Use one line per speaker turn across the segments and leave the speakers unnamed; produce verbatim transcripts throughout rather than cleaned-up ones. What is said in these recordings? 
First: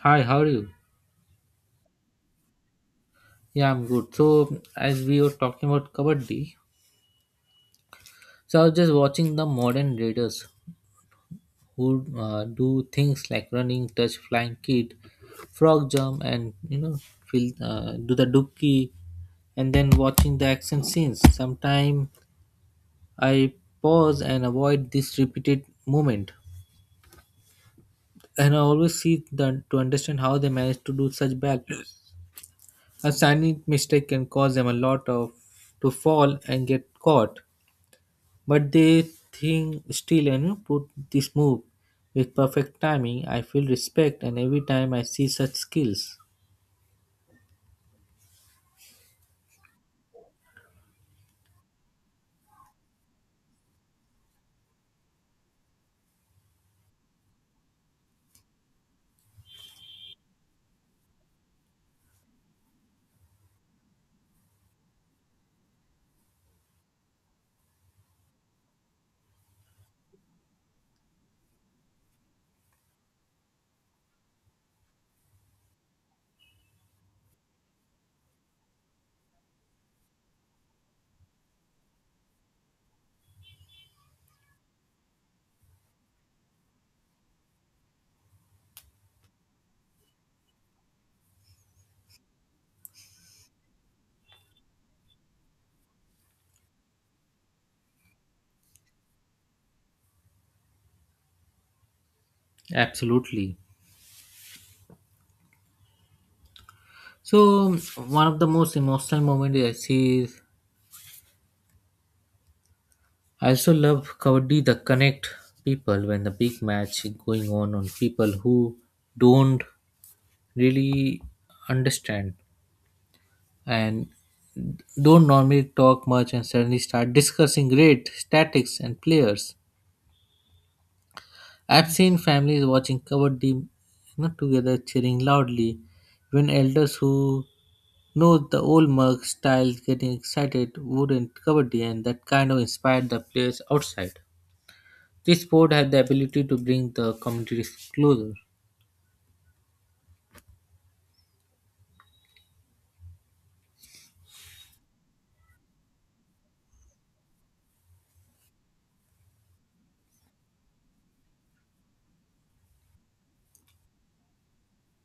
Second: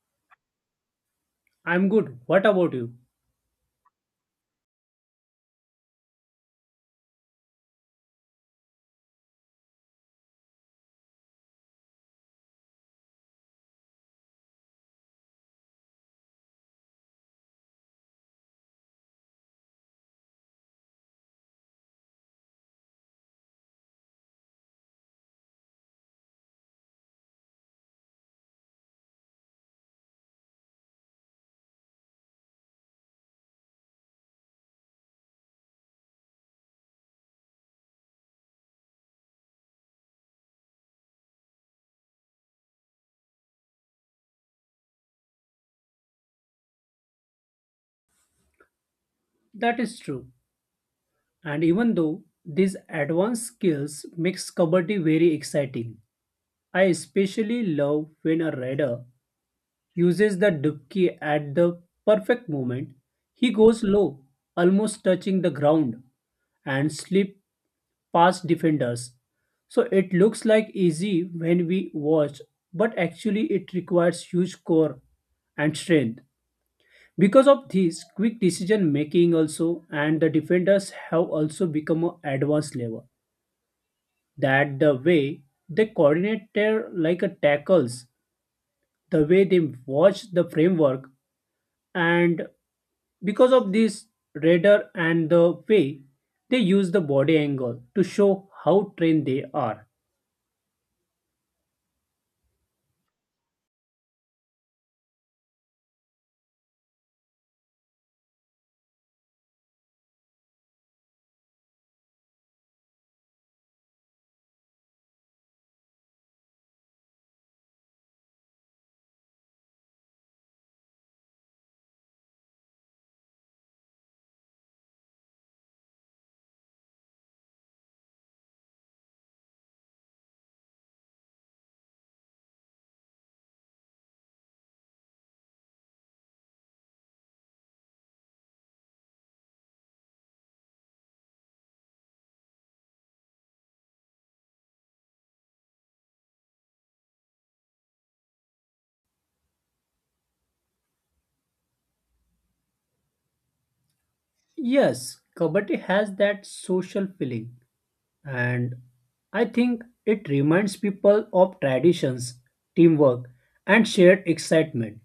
Hi, how are you?
I'm good. What about you?
Yeah, I'm good. So, as we were talking about kabaddi, so I was just watching the modern raiders who uh, do things like running, touch, flying kick, frog jump, and you know, feel, uh, do the dookie, and then watching the action scenes. Sometimes I pause and avoid this repeated movement, and I always see the, to understand how they manage to do such bad. A tiny mistake can cause them a lot of to fall and get caught. But they think still and you put this move with perfect timing. I feel respect and every time I see such skills.
That is true. And even though these advanced skills makes kabaddi very exciting, I especially love when a rider uses the dubki at the perfect moment. He goes low, almost touching the ground, and slip past defenders. So it looks like easy when we watch, but actually it requires huge core and strength. Because of this, quick decision making also and the defenders have also become a advanced level. That the way they coordinate their like a tackles, the way they watch the framework, and because of this radar and the way they use the body angle to show how trained they are.
Absolutely. So one of the most emotional moments I see is I also love Kabaddi the connect people when the big match is going on on people who don't really understand and don't normally talk much and suddenly start discussing great statics and players. I've seen families watching covered deep you know, together cheering loudly, even elders who know the old mug style getting excited wouldn't kabaddi and that kind of inspired the players outside. This sport had the ability to bring the communities closer.
Yes, Kabaddi has that social feeling and I think it reminds people of traditions, teamwork, and shared excitement.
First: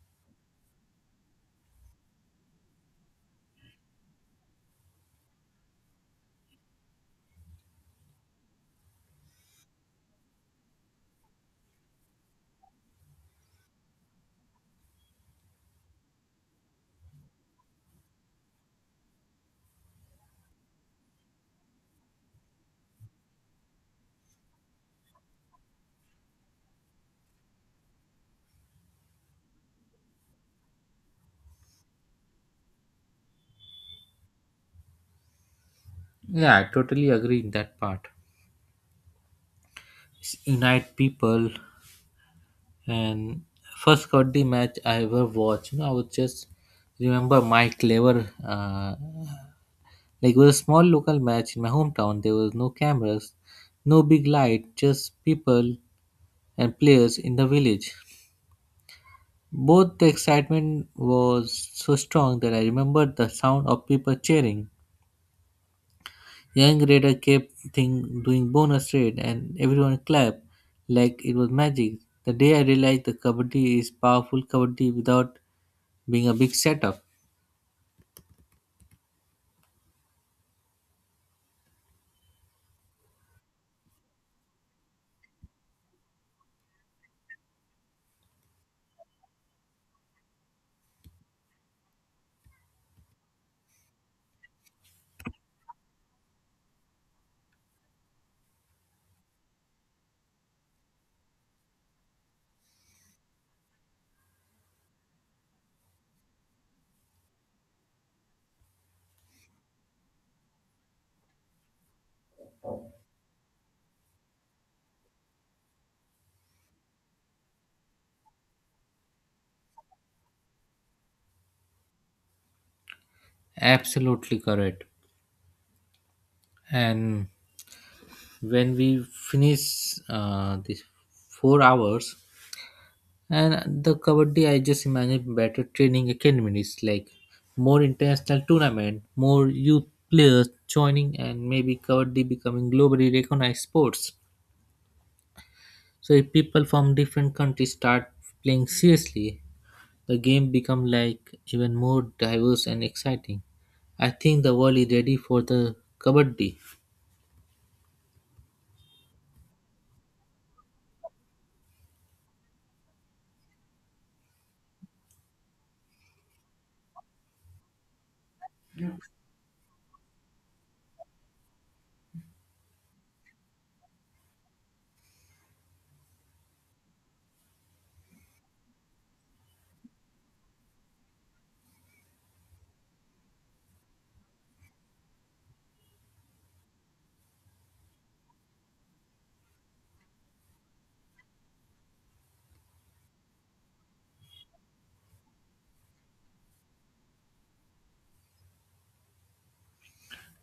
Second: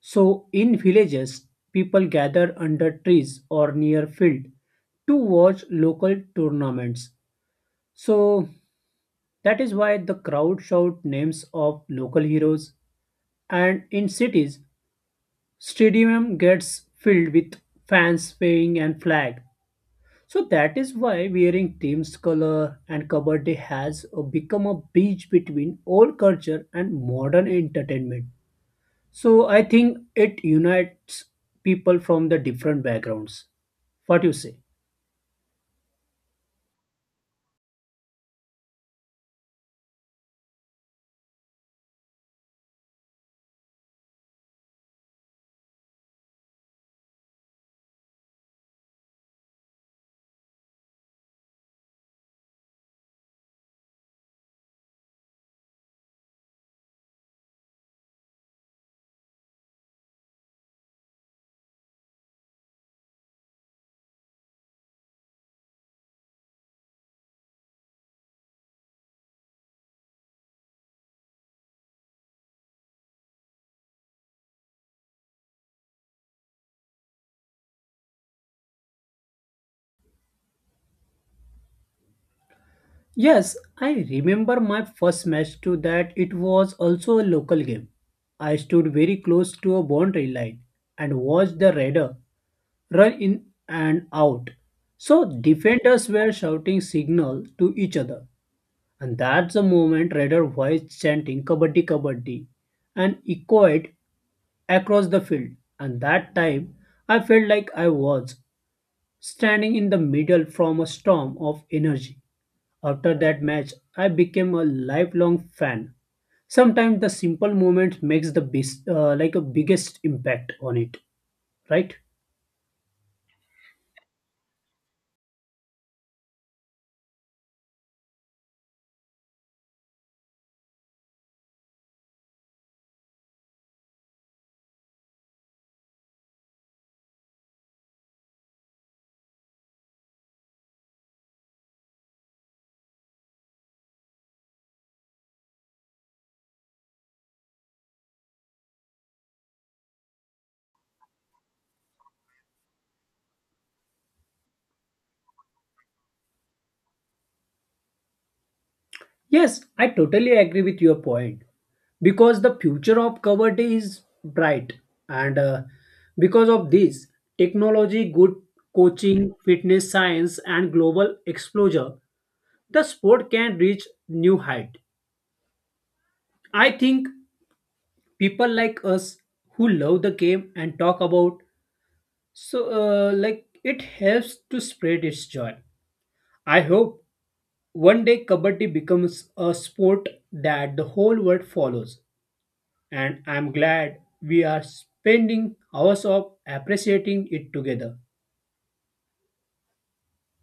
So, in villages, people gather under trees or near field to watch local tournaments. So, that is why the crowd shout names of local heroes. And in cities, stadium gets filled with fans waving and flag. So that is why wearing team's color and kabaddi has uh, become a bridge between old culture and modern entertainment. So I think it unites people from the different backgrounds. What you say?
Yeah, I totally agree in that part. S- Unite people and first kabaddi match I ever watched, you know, I would just remember my clever uh, like it was a small local match in my hometown. There was no cameras, no big light, just people and players in the village. Both the excitement was so strong that I remembered the sound of people cheering. Young Raider kept thing doing bonus raid and everyone clapped like it was magic. The day I realized the kabaddi is powerful kabaddi without being a big setup.
Yes, I remember my first match to that it was also a local game. I stood very close to a boundary line and watched the radar run in and out. So defenders were shouting signal to each other. And that's the moment Raider voice chanting Kabaddi Kabaddi and echoed across the field. And that time I felt like I was standing in the middle from a storm of energy. After that match, I became a lifelong fan. Sometimes the simple moment makes the best, uh, like a biggest impact on it, right?
Absolutely correct. And when we finish uh, this four hours, and the Kabaddi, I just imagine better training academies, like more international tournament, more youth players joining, and maybe Kabaddi becoming globally recognized sports. So if people from different countries start playing seriously, the game become like even more diverse and exciting. I think the world is ready for the Kabaddi.
Yes, I totally agree with your point. Because the future of poverty is bright and uh, because of this technology good coaching fitness science and global exposure the sport can reach new height. I think people like us who love the game and talk about, so uh, like it helps to spread its joy. I hope one day kabaddi becomes a sport that the whole world follows, and I'm glad we are spending hours of appreciating it together.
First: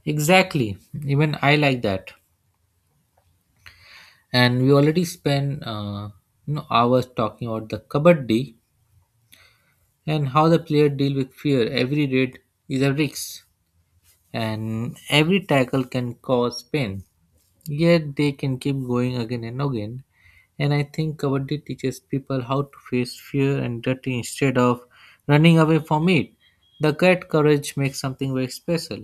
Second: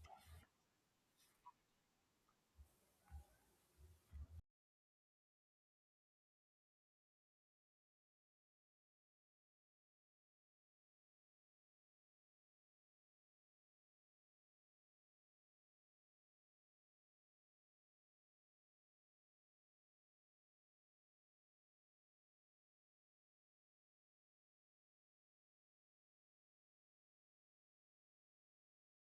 Exactly. Even I like that. And we already spent uh, you know hours talking about the Kabaddi, and how the player deal with fear. Every raid is a risk, and every tackle can cause pain. Yet they can keep going again and again. And I think Kabaddi teaches people how to face fear and duty instead of running away from it. The cat courage makes something very special.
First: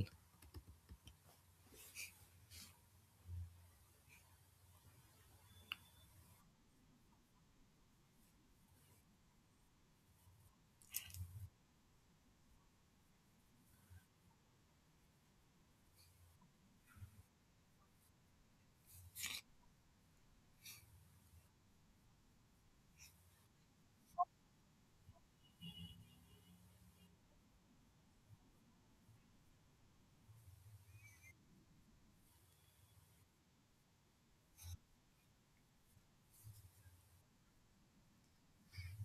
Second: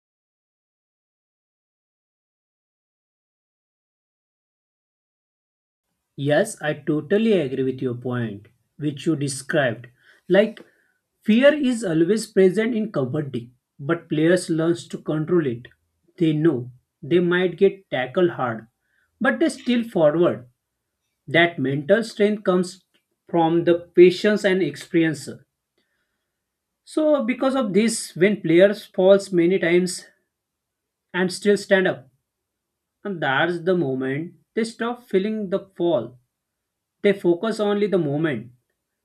Yes, I totally agree with your point, which you described. Like, fear is always present in combating, but players learn to control it. They know they might get tackled hard, but they still forward. That mental strength comes from the patience and experience. So, because of this, when players falls many times and still stand up, and that's the moment they stop feeling the fall. They focus only the moment.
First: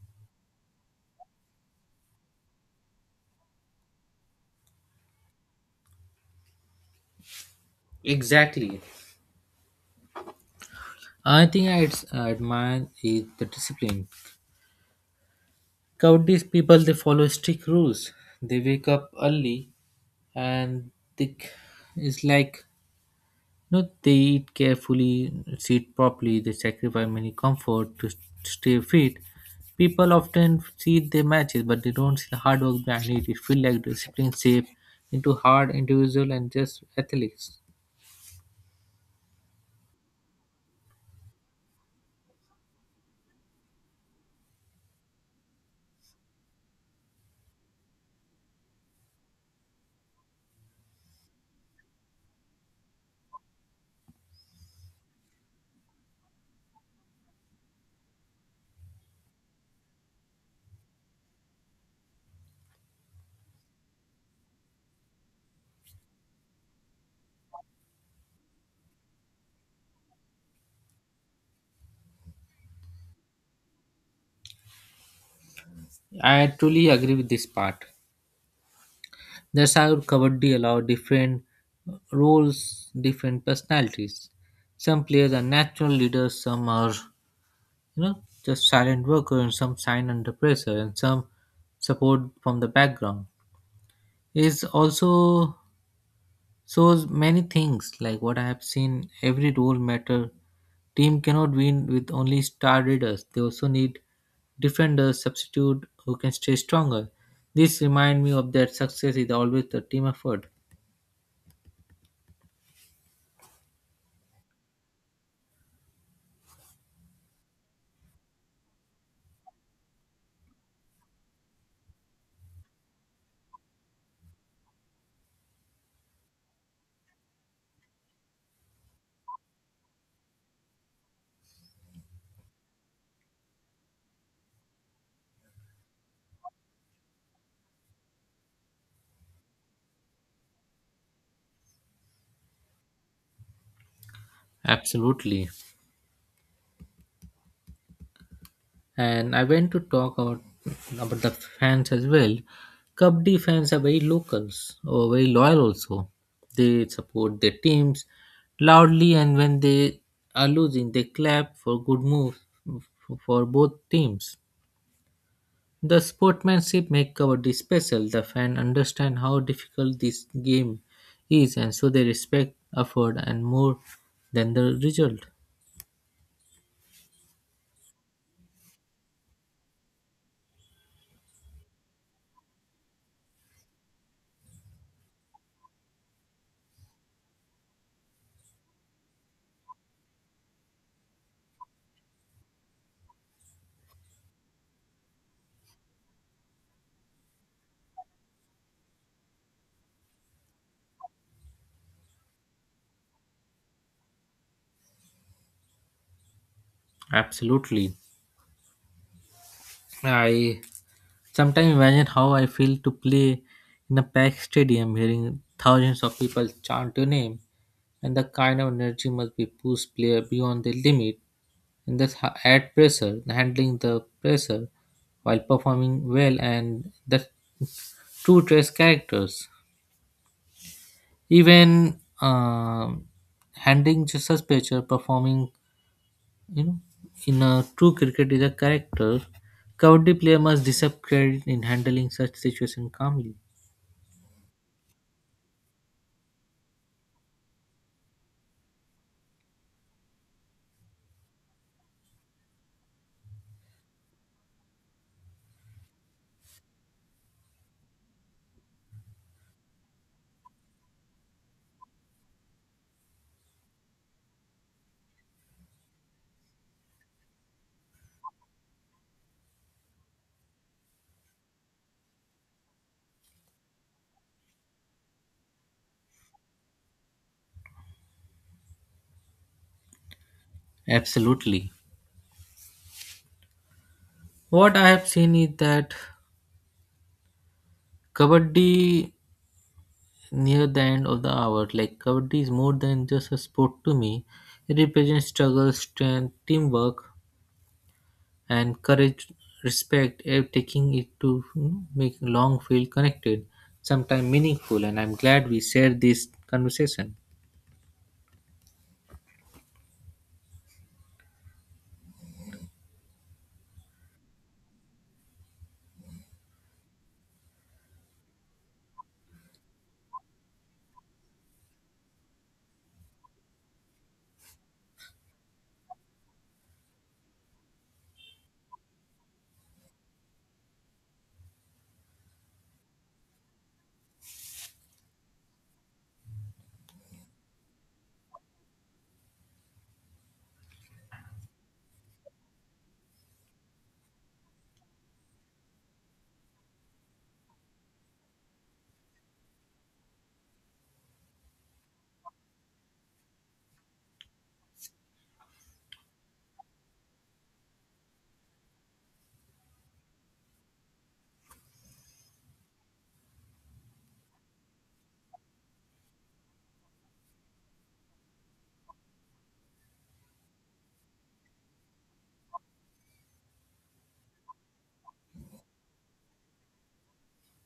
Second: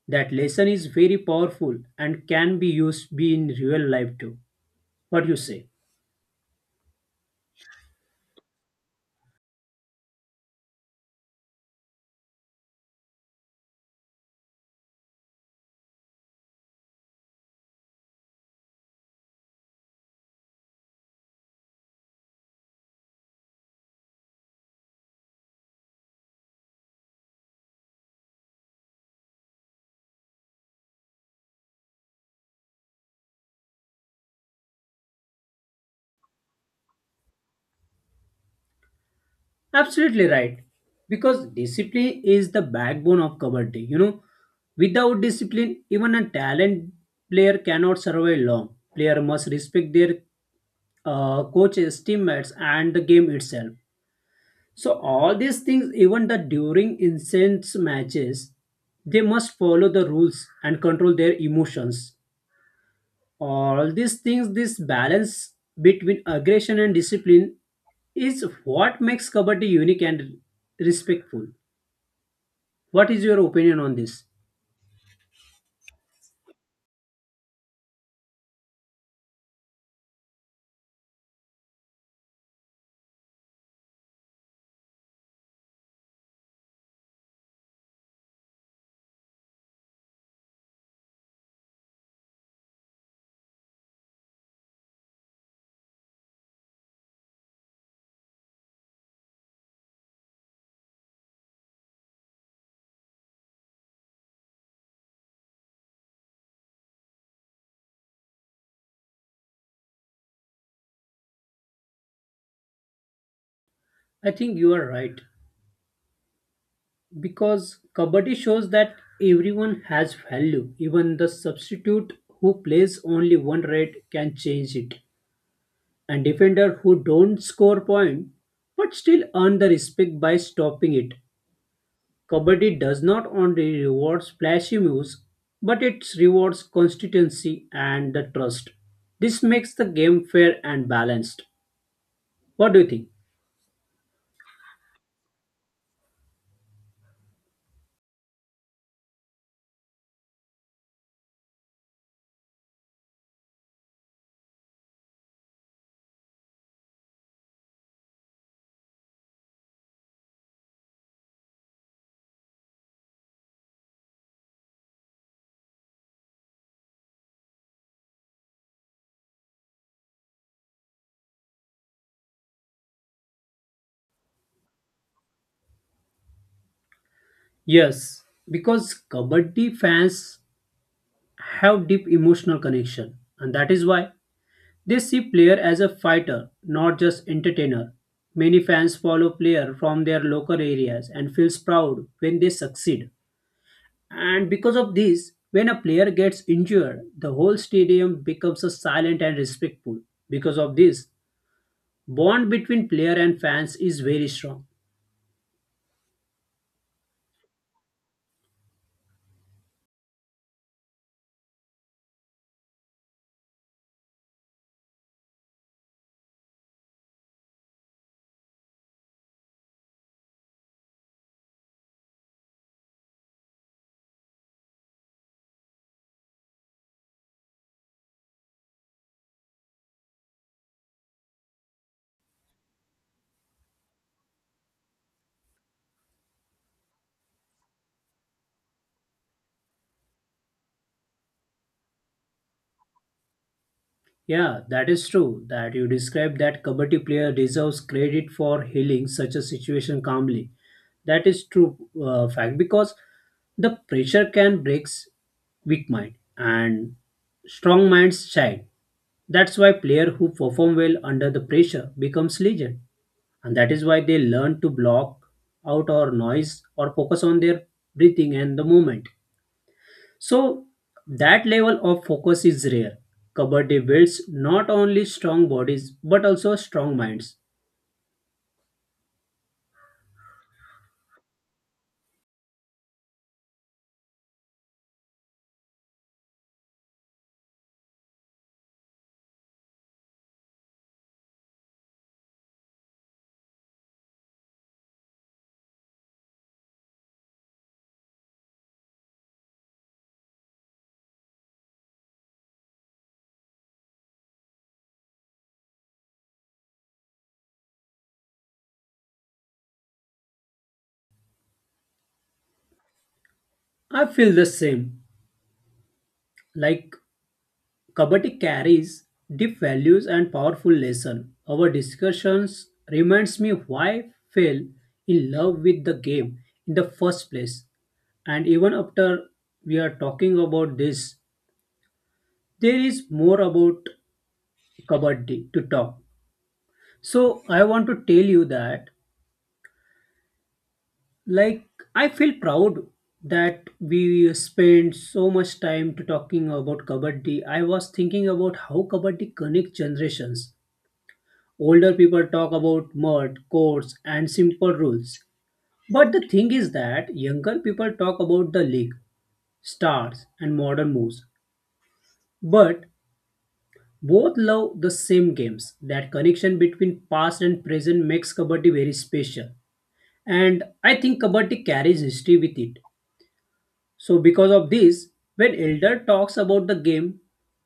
That lesson is very powerful and can be used be in real life too. What you say?
Exactly. I think I ad- admire is the discipline. Cowardice people they follow strict rules. They wake up early and they c- it's like no, they eat carefully, sit properly, they sacrifice many comfort to stay fit. People often see their matches, but they don't see the hard work behind it. It feels like discipline shape into hard individual and just athletes.
Absolutely right. Because discipline is the backbone of Kabaddi. You know, without discipline, even a talent player cannot survive long. Player must respect their uh, coaches, teammates, and the game itself. So all these things, even the during incense matches, they must follow the rules and control their emotions. All these things, this balance between aggression and discipline is what makes kabaddi unique and respectful. What is your opinion on this?
I truly agree with this part. That's how Kabaddi allow different roles, different personalities. Some players are natural leaders, some are, you know, just silent workers, and some sign under pressure, and some support from the background. Is also shows many things like what I have seen. Every role matter. Team cannot win with only star readers. They also need defenders, substitute who can stay stronger. This remind me of that success is always a team effort.
I think you are right because kabaddi shows that everyone has value. Even the substitute who plays only one red can change it, and defender who don't score point but still earn the respect by stopping it. Kabaddi does not only reward flashy moves but it rewards consistency and the trust. This makes the game fair and balanced. What do you think?
Absolutely. And I went to talk about about the fans as well. Kabaddi fans are very locals or very loyal also. They support their teams loudly, and when they are losing, they clap for good moves f- for both teams. The sportsmanship make Kabaddi special. The fan understand how difficult this game is, and so they respect effort and more than the result.
Yes, because Kabaddi fans have deep emotional connection and that is why they see player as a fighter, not just entertainer. Many fans follow player from their local areas and feels proud when they succeed. And because of this, when a player gets injured, the whole stadium becomes a silent and respectful. Because of this, bond between player and fans is very strong.
Absolutely, I sometimes imagine how I feel to play in a packed stadium hearing thousands of people chant your name and the kind of energy must be push player beyond their limit and thus ha- add pressure, handling the pressure while performing well and the true dress characters. Even um handling just such pressure, performing you know in a true cricket is a character, Kabaddi player must deserve credit in handling such situation calmly.
Yeah, that is true. That you described that kabaddi player deserves credit for healing such a situation calmly. That is true uh, fact because the pressure can break weak mind and strong minds shine. That's why player who perform well under the pressure becomes legend, and that is why they learn to block out our noise or focus on their breathing and the movement. So that level of focus is rare. Kabaddi builds not only strong bodies but also strong minds.
Absolutely. What I have seen is that Kabaddi near the end of the hour, like Kabaddi is more than just a sport to me. It represents struggle, strength, teamwork, and courage, respect, eh, taking it to you know, make long feel connected, sometimes meaningful. And I'm glad we shared this conversation.
I feel the same. Like Kabaddi carries deep values and powerful lesson. Our discussions reminds me why I fell in love with the game in the first place. And even after we are talking about this, there is more about Kabaddi to talk. So I want to tell you that, like, I feel proud that we spent so much time to talking about kabaddi. I was thinking about how kabaddi connects generations. Older people talk about mud courts and simple rules, but the thing is that younger people talk about the league stars and modern moves, but both love the same games. That connection between past and present makes kabaddi very special, and I think kabaddi carries history with it. So, because of this, when elder talks about the game,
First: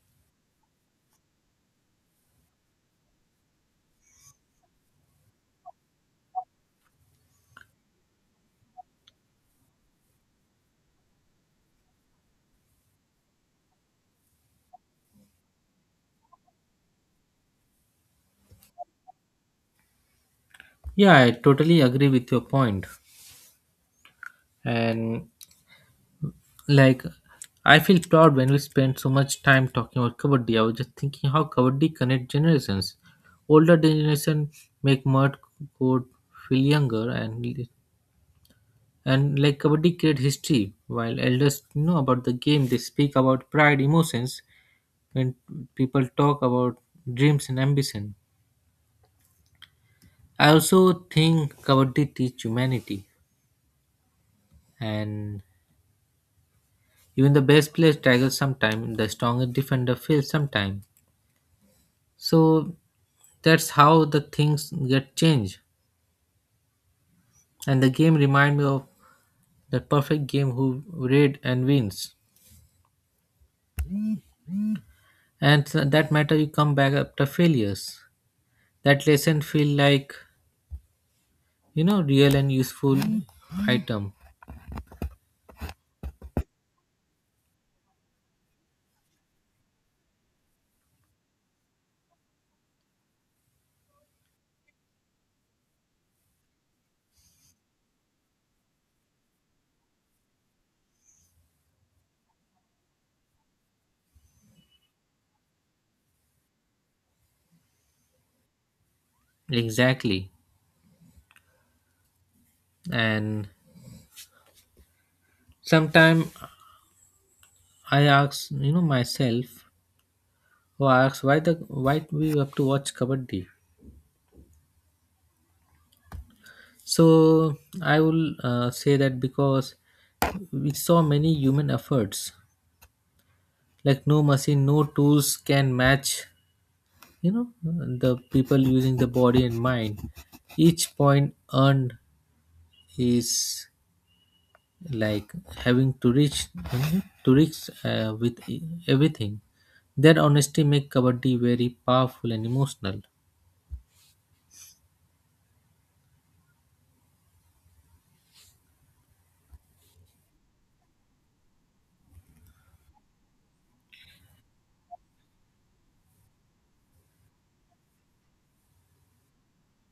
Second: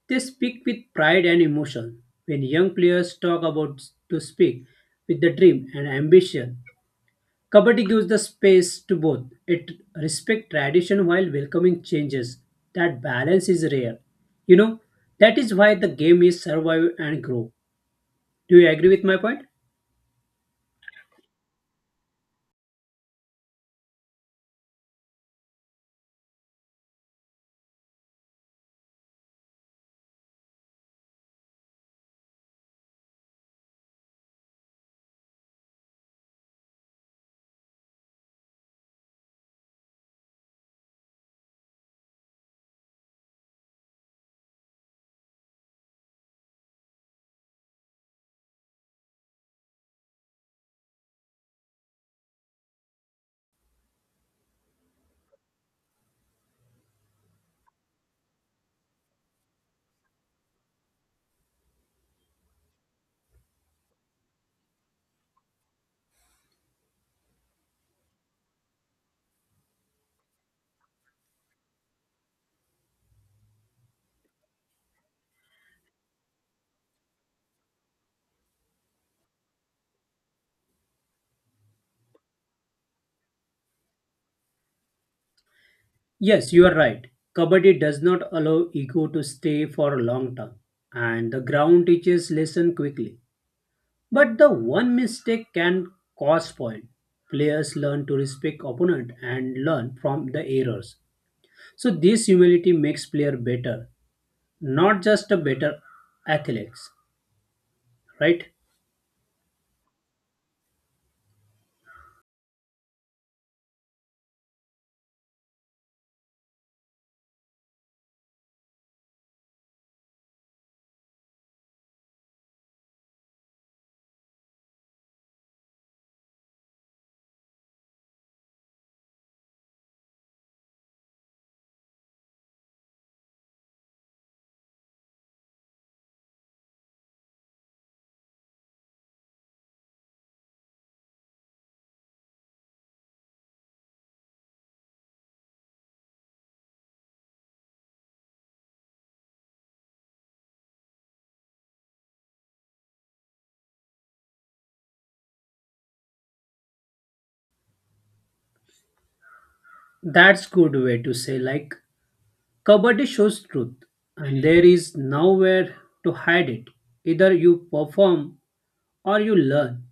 they speak with pride and emotion. When young players talk about to speak with the dream and ambition, Kabaddi gives the space to both. It respects tradition while welcoming changes. That balance is rare. You know, that is why the game is survive and grow. Do you agree with my point?
Yeah, I totally agree with your point. And like, I feel proud when we spend so much time talking about Kabaddi. I was just thinking how Kabaddi connect generations. Older generation make mud code feel younger and and like Kabaddi create history. While elders know about the game, they speak about pride, emotions. When people talk about dreams and ambition, I also think Kabaddi teach humanity. And even the best players struggle sometime. The strongest defender fails sometime. So that's how the things get changed. And the game remind me of the perfect game who raid and wins. And so that matter you come back after failures. That lesson feel like you know real and useful item.
Yes, you are right. Kabaddi does not allow ego to stay for a long time, and the ground teaches lesson quickly. But the one mistake can cause spoil. Players learn to respect opponent and learn from the errors. So this humility makes player better, not just a better athletes, right?
Exactly. And sometime I ask you know myself who asks why the why we have to watch kabaddi. So I will uh, say that because we saw many human efforts like no machine no tools can match you know the people using the body and mind each point earned is like having to reach to reach uh, with e- everything that honesty make kabaddi very powerful and emotional.
That's good way to say like kabaddi shows truth and there is nowhere to hide it. Either you perform or you learn.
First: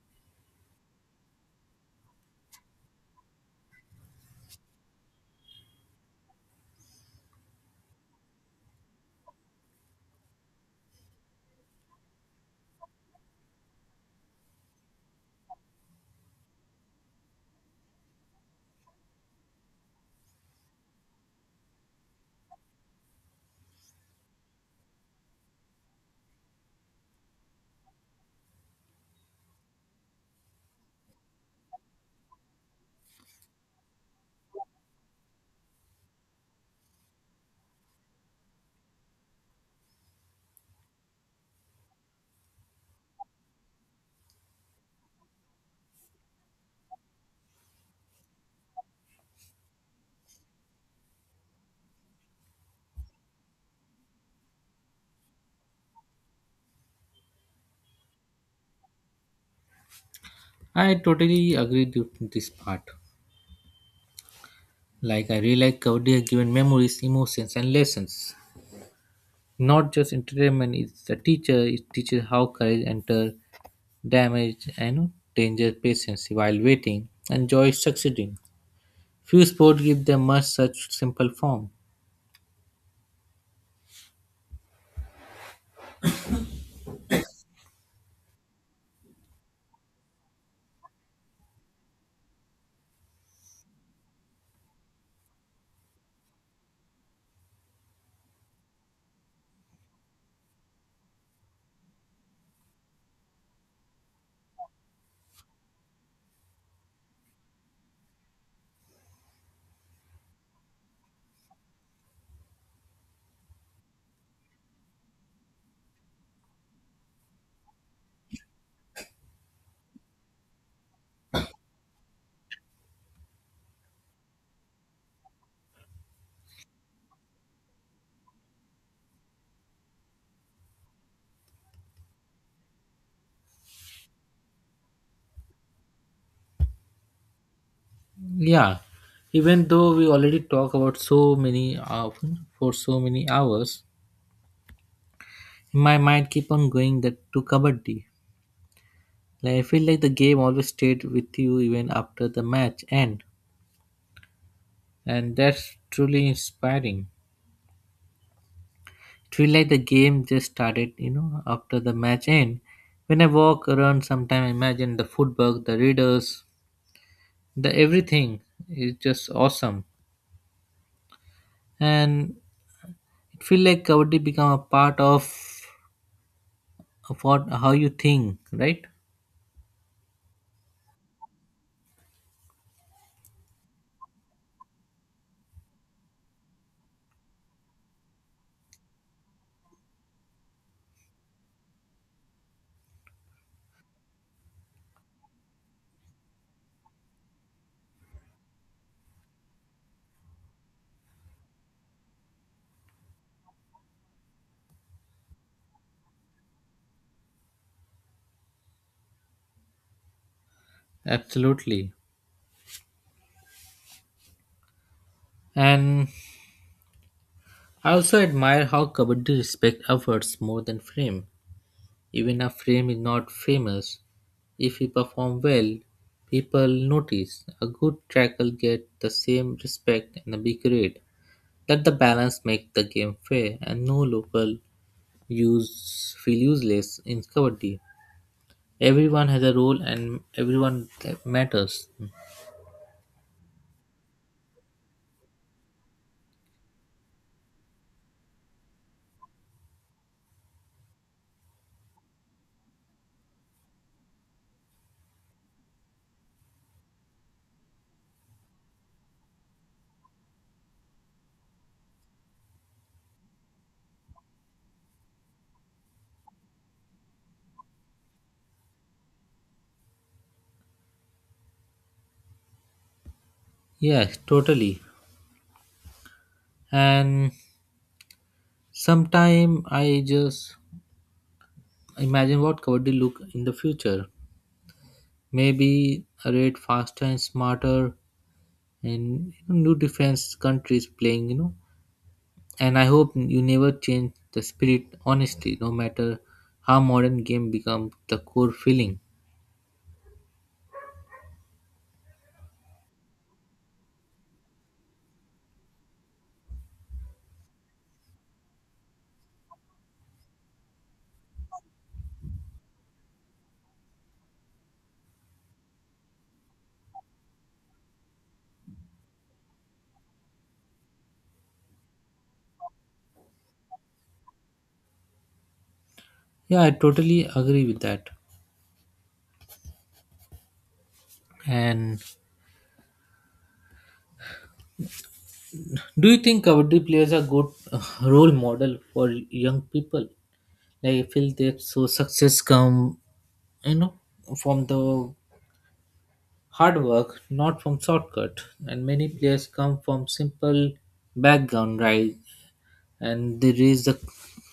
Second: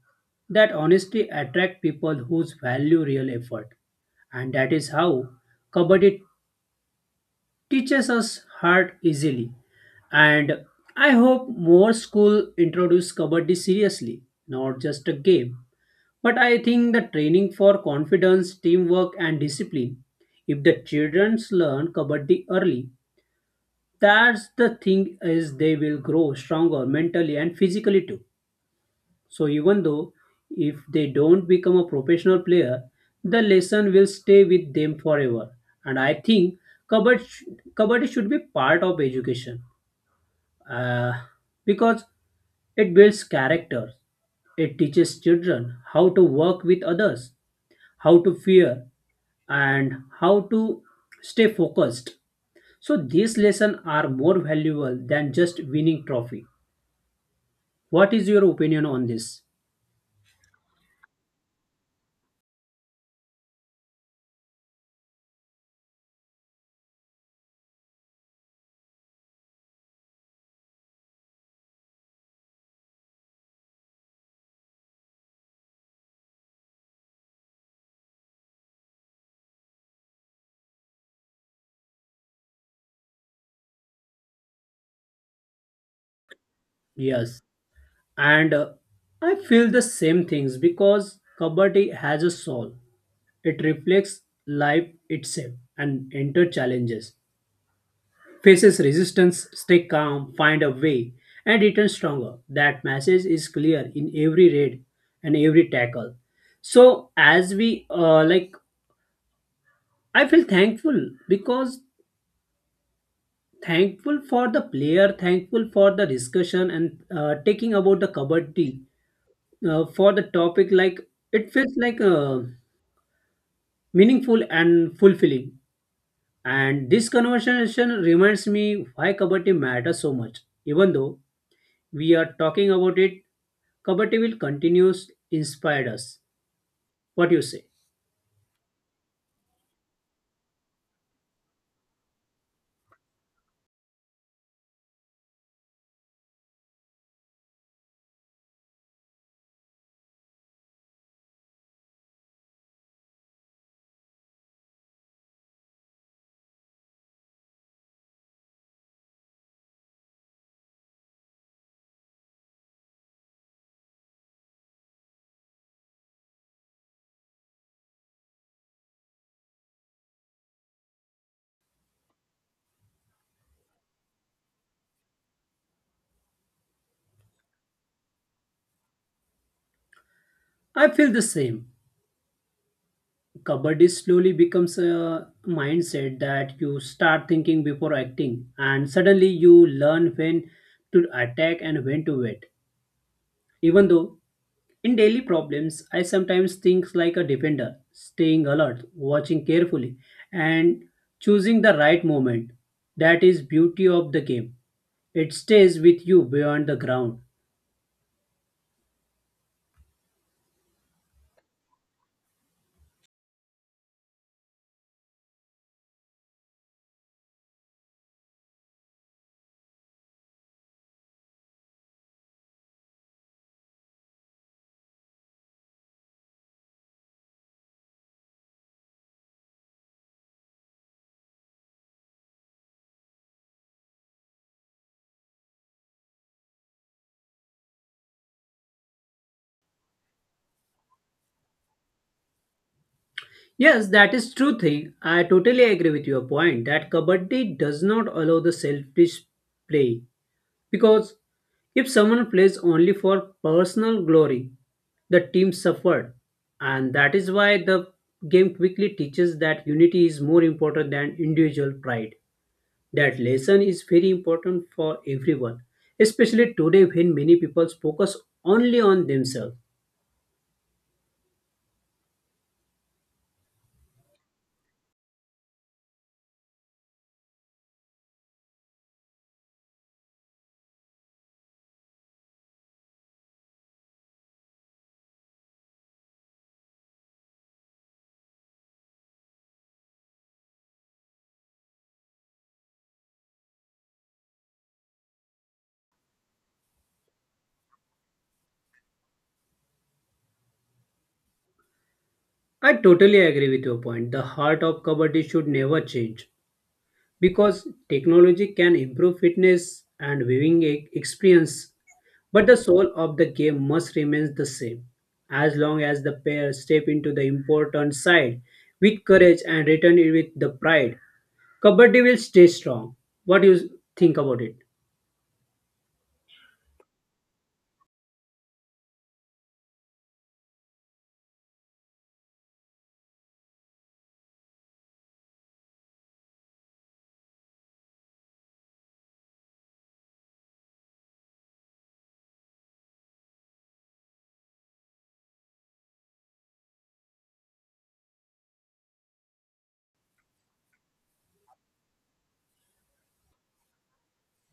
That honesty attract people whose value real effort, and that is how kabaddi teaches us hard easily. And I hope more school introduce kabaddi seriously, not just a game. But I think the training for confidence, teamwork, and discipline. If the children learn kabaddi early, that's the thing is they will grow stronger mentally and physically too. So even though if they don't become a professional player, the lesson will stay with them forever. And I think kabaddi, sh- kabaddi should be part of education uh, because it builds character. It teaches children how to work with others, how to fear, and how to stay focused. So these lessons are more valuable than just winning trophy. What is your opinion on this?
I totally agree with this part. Like I really like kabaddi has given memories emotions and lessons, not just entertainment. It's a teacher. It teaches how courage enter damage and danger patience while waiting and joy succeeding. Few sports give them much such simple form.
Yes. And uh, I feel the same things because kabaddi has a soul. It reflects life itself and enter challenges, faces resistance, stay calm, find a way, and return stronger. That message is clear in every raid and every tackle. So as we uh, like I feel thankful, because thankful for the player, thankful for the discussion, and uh, taking about the kabaddi, uh, for the topic, like it feels like uh, meaningful and fulfilling. And this conversation reminds me why Kabaddi matters so much. Even though we are talking about it, Kabaddi will continues inspired us. What you say?
Yeah, even though we already talk about so many uh, for so many hours, my mind keep on going that to kabaddi. Like I feel like the game always stayed with you even after the match end, and that's truly inspiring. It feel like the game just started, you know, after the match end. When I walk around, sometimes I imagine the footwork, the readers, the everything is just awesome and it feel like kabaddi become a part of of what how you think, right?
I feel the same. Kabaddi slowly becomes a mindset that you start thinking before acting, and suddenly you learn when to attack and when to wait. Even though in daily problems, I sometimes think like a defender, staying alert, watching carefully, and choosing the right moment. That is beauty of the game. It stays with you beyond the ground.
Absolutely. And I also admire how kabaddi respect efforts more than fame. Even if fame is not famous, if he perform well people notice a good tackle get the same respect and a big rate. Let the balance make the game fair and no local use feel useless in kabaddi. Everyone has a role and everyone ca- matters.
Yes, that is true thing. I totally agree with your point that kabaddi does not allow the selfish play. Because if someone plays only for personal glory, the team suffered. And that is why the game quickly teaches that unity is more important than individual pride. That lesson is very important for everyone, especially today when many people focus only on themselves.
Yeah, totally. And sometime I just imagine what kabaddi look in the future, maybe a rate faster and smarter, and you know, new defense countries playing you know and I hope you never change the spirit honestly no matter how modern game become the core feeling.
I totally agree with your point. The heart of Kabaddi should never change because technology can improve fitness and viewing e- experience. But the soul of the game must remain the same. As long as the pair step into the important side with courage and return it with the pride, Kabaddi will stay strong. What do you think about it?
Yeah, I totally agree with that. And do you think Kabaddi players are good uh, role model for young people? Like I feel that so success come, you know, from the hard work, not from shortcut. And many players come from simple background, right? And they raise the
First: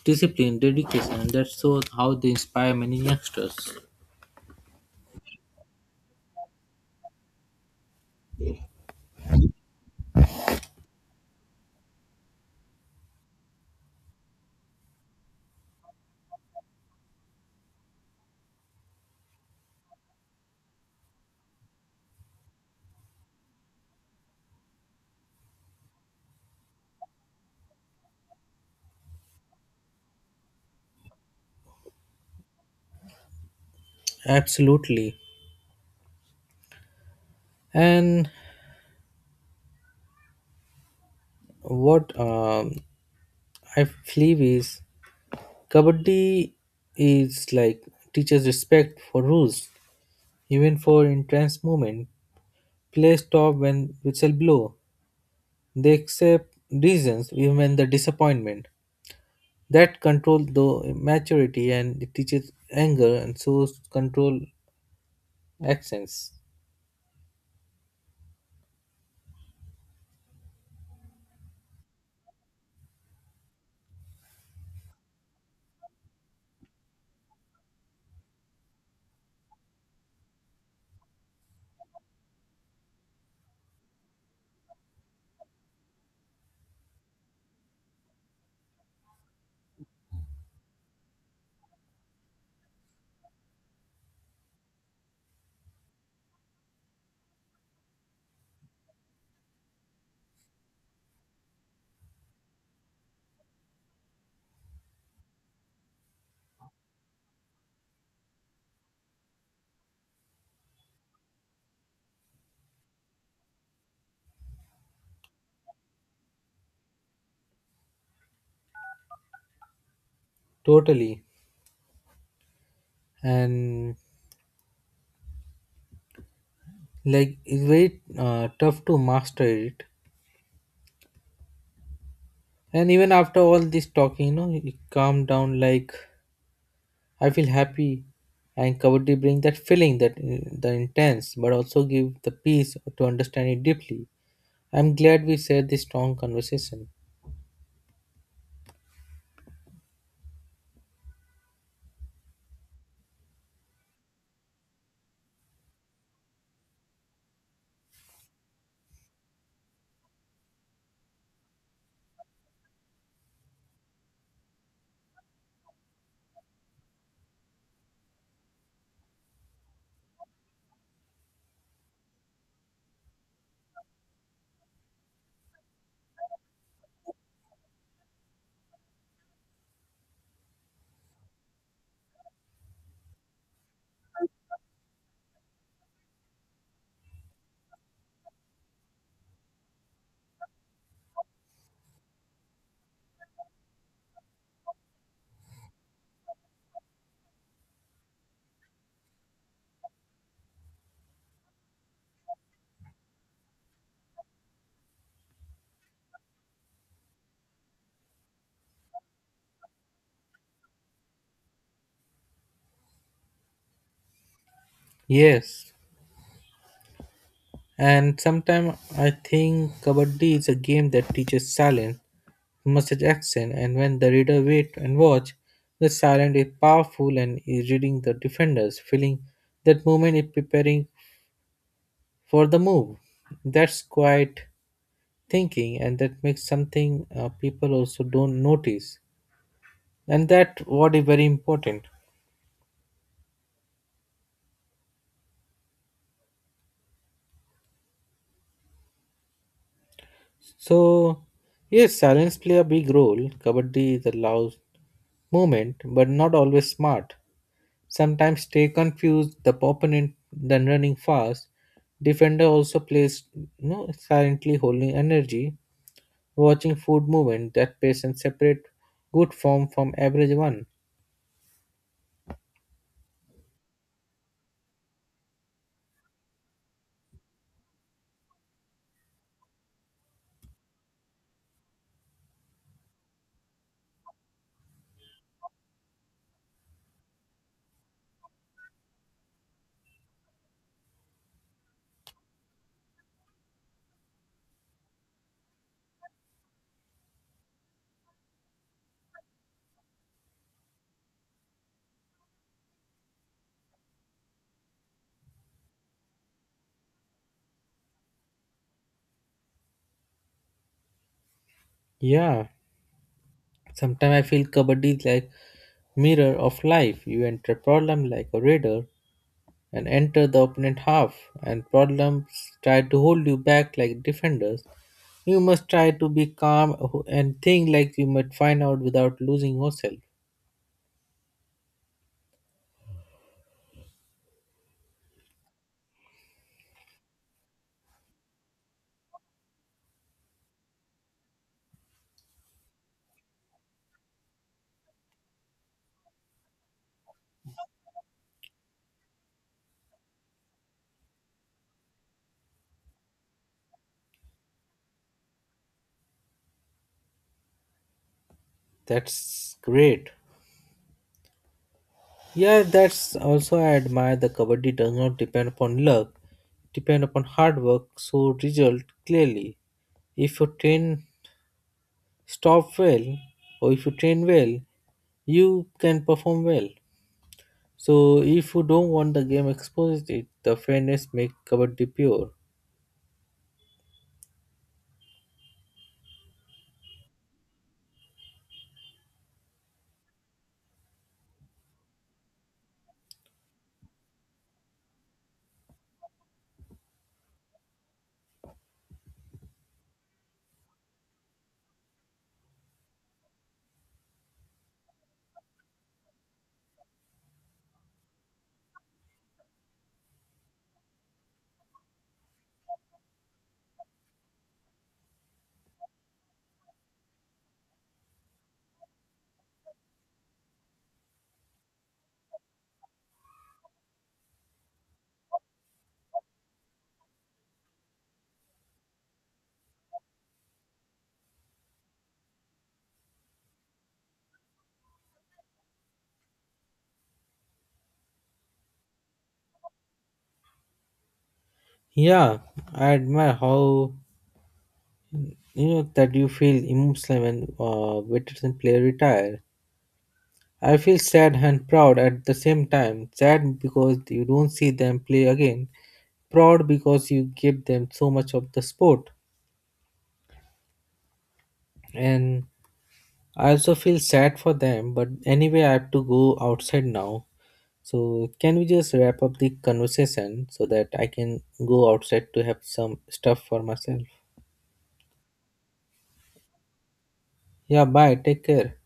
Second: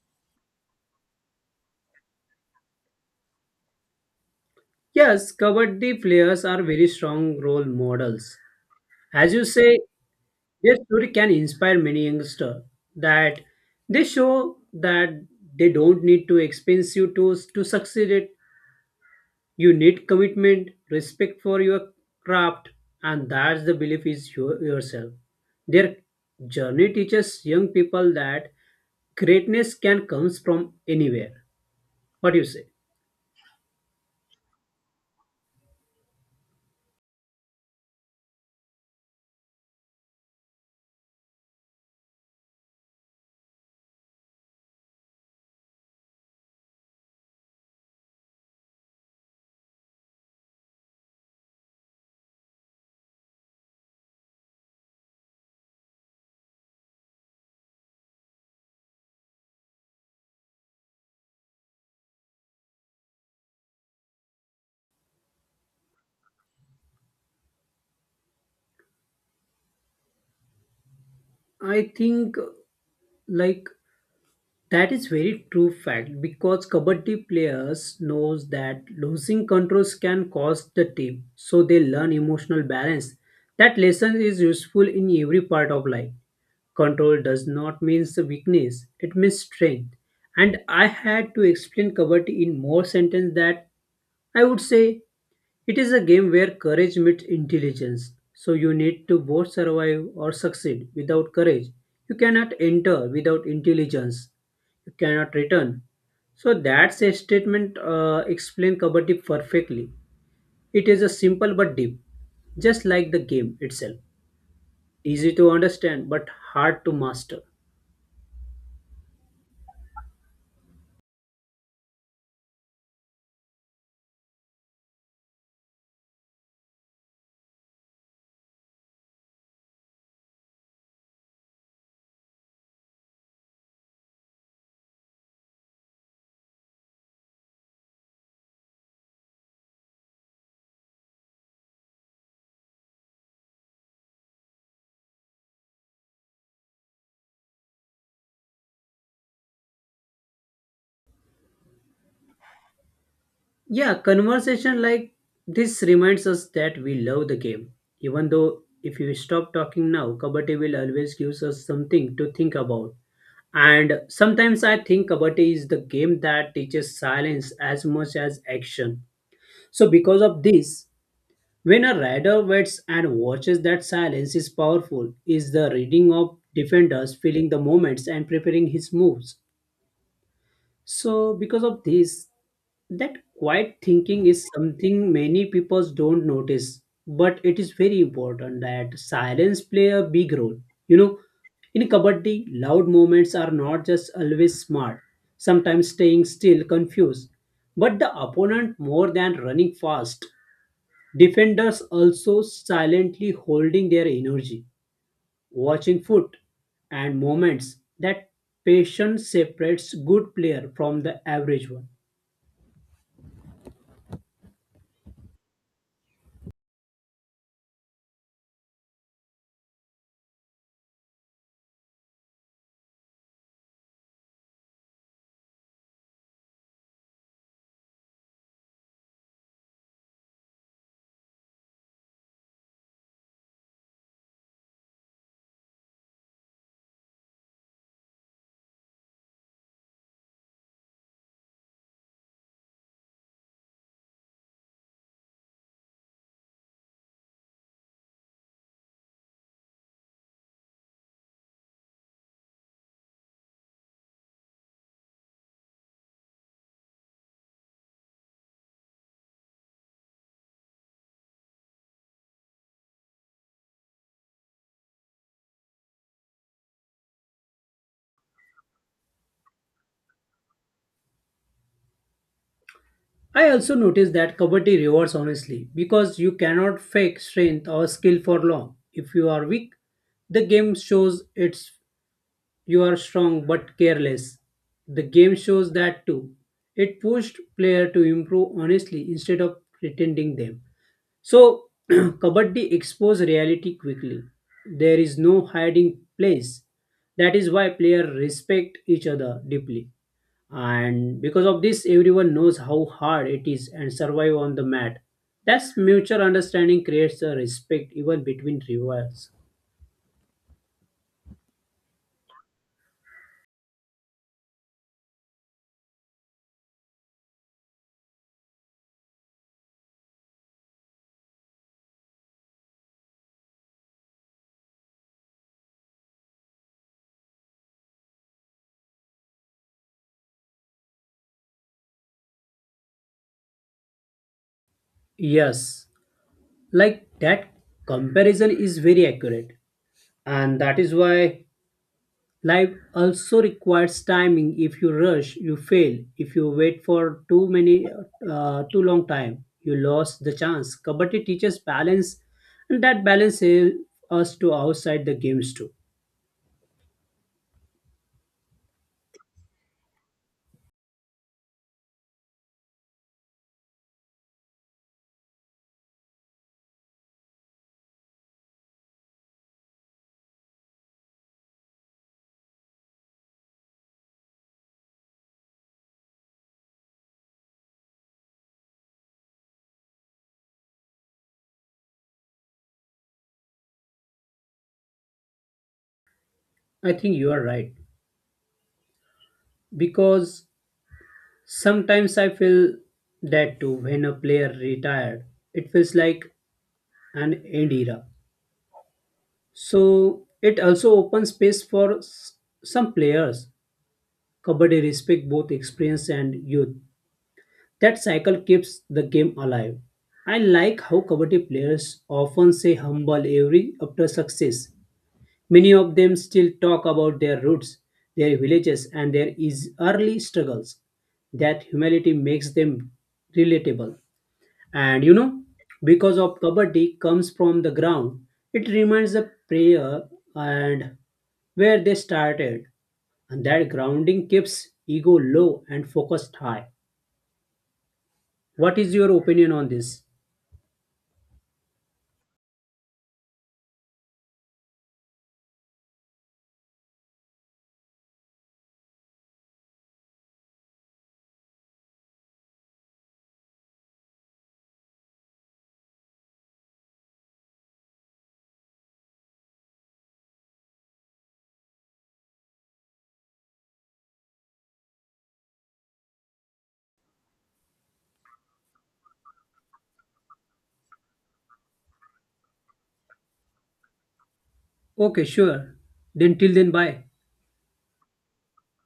discipline, dedication, and that's so how they inspire many youngsters.
Yes, Kabaddi players are very strong role models. As you say, their story can inspire many youngsters that they show that they don't need to expensive to, to succeed it. You need commitment, respect for your craft, and that's the belief is your, yourself. Their journey teaches young people that greatness can comes from anywhere. What do you say?
Absolutely. And what um, I believe is Kabaddi is like teaches respect for rules. Even for intense moments, play stop when whistle blow. They accept reasons even the disappointment. That control the maturity and it teaches anger and so control accents.
I think uh, like that is very true fact because kabaddi players knows that losing controls can cost the team, so they learn emotional balance. That lesson is useful in every part of life. Control does not mean weakness, it means strength. And I had to explain kabaddi in more sentence that I would say it is a game where courage meets intelligence. So you need to both survive or succeed without courage. You cannot enter without intelligence. You cannot return. So that's a statement uh, explain kabaddi perfectly. It is a simple but deep, just like the game itself. Easy to understand but hard to master.
Totally. And like it's very uh, tough to master it. And even after all this talking, you know, it calm down. Like I feel happy and kabaddi bring that feeling that uh, the intense but also give the peace to understand it deeply. I'm glad we shared this strong conversation.
Yeah, conversation like this reminds us that we love the game. Even though if you stop talking now, Kabaddi will always gives us something to think about. And sometimes I think Kabaddi is the game that teaches silence as much as action. So because of this, when a rider waits and watches that silence is powerful, is the reading of defenders, feeling the moments and preparing his moves. So, because of this, that quiet thinking is something many people don't notice, but it is very important that silence play a big role. You know, in kabaddi, loud movements are not just always smart. Sometimes staying still confused, but the opponent more than running fast. Defenders also silently holding their energy watching foot and moments that patience separates good player from the average one.
Yes, and sometimes I think Kabaddi is a game that teaches silence, message action, and when the reader wait and watch, the silence is powerful and is reading the defenders, feeling that movement is preparing for the move. That's quite thinking, and that makes something uh, people also don't notice, and that what is very important. So, yes, silence play a big role. Kabaddi is a loud movement, but not always smart. Sometimes stay confused, the opponent then running fast. Defender also plays you know, silently holding energy, watching food movement that pace and separate good form from average one.
I also noticed that Kabaddi rewards honestly because you cannot fake strength or skill for long. If you are weak, the game shows it's you are strong but careless. The game shows that too. It pushed player to improve honestly instead of pretending them. So, Kabaddi expose reality quickly. There is no hiding place. That is why players respect each other deeply. And because of this, everyone knows how hard it is and survive on the mat. That's mutual understanding creates a respect even between rivals.
Yeah, sometimes I feel kabaddi is like mirror of life. You enter problem like a raider and enter the opponent half, and problems try to hold you back like defenders. You must try to be calm and think like you might find out without losing yourself.
Yes, like that comparison is very accurate. And that is why life also requires timing. If you rush, you fail. If you wait for too many, uh, too long time, you lost the chance. Kabaddi teaches balance, and that balance helps us to outside the games too.
That's great. Yeah, that's also I admire the kabaddi does not depend upon luck, depend upon hard work, so result clearly. If you train stop well or if you train well, you can perform well. So if you don't want the game exposed it, the fairness make kabaddi pure.
I think you are right because sometimes I feel that too. When a player retired, it feels like an end era. So it also opens space for s- some players. Kabaddi respect both experience and youth. That cycle keeps the game alive. I like how Kabaddi players often say humble every after success. Many of them still talk about their roots, their villages, and their is- early struggles. That humility makes them relatable. And you know, because of Kabaddi comes from the ground, it reminds the player and where they started. And that grounding keeps ego low and focused high. What is your opinion on this?
Yeah, I admire how You know that you feel emotional when uh, veteran player retire. I feel sad and proud at the same time. Sad because you don't see them play again. Proud because you give them so much of the sport. And I also feel sad for them. But anyway, I have to go outside now. So can we just wrap up the conversation so that I can go outside to have some stuff for myself?
Okay, sure. Then till then, bye.
Yeah, bye. Take care.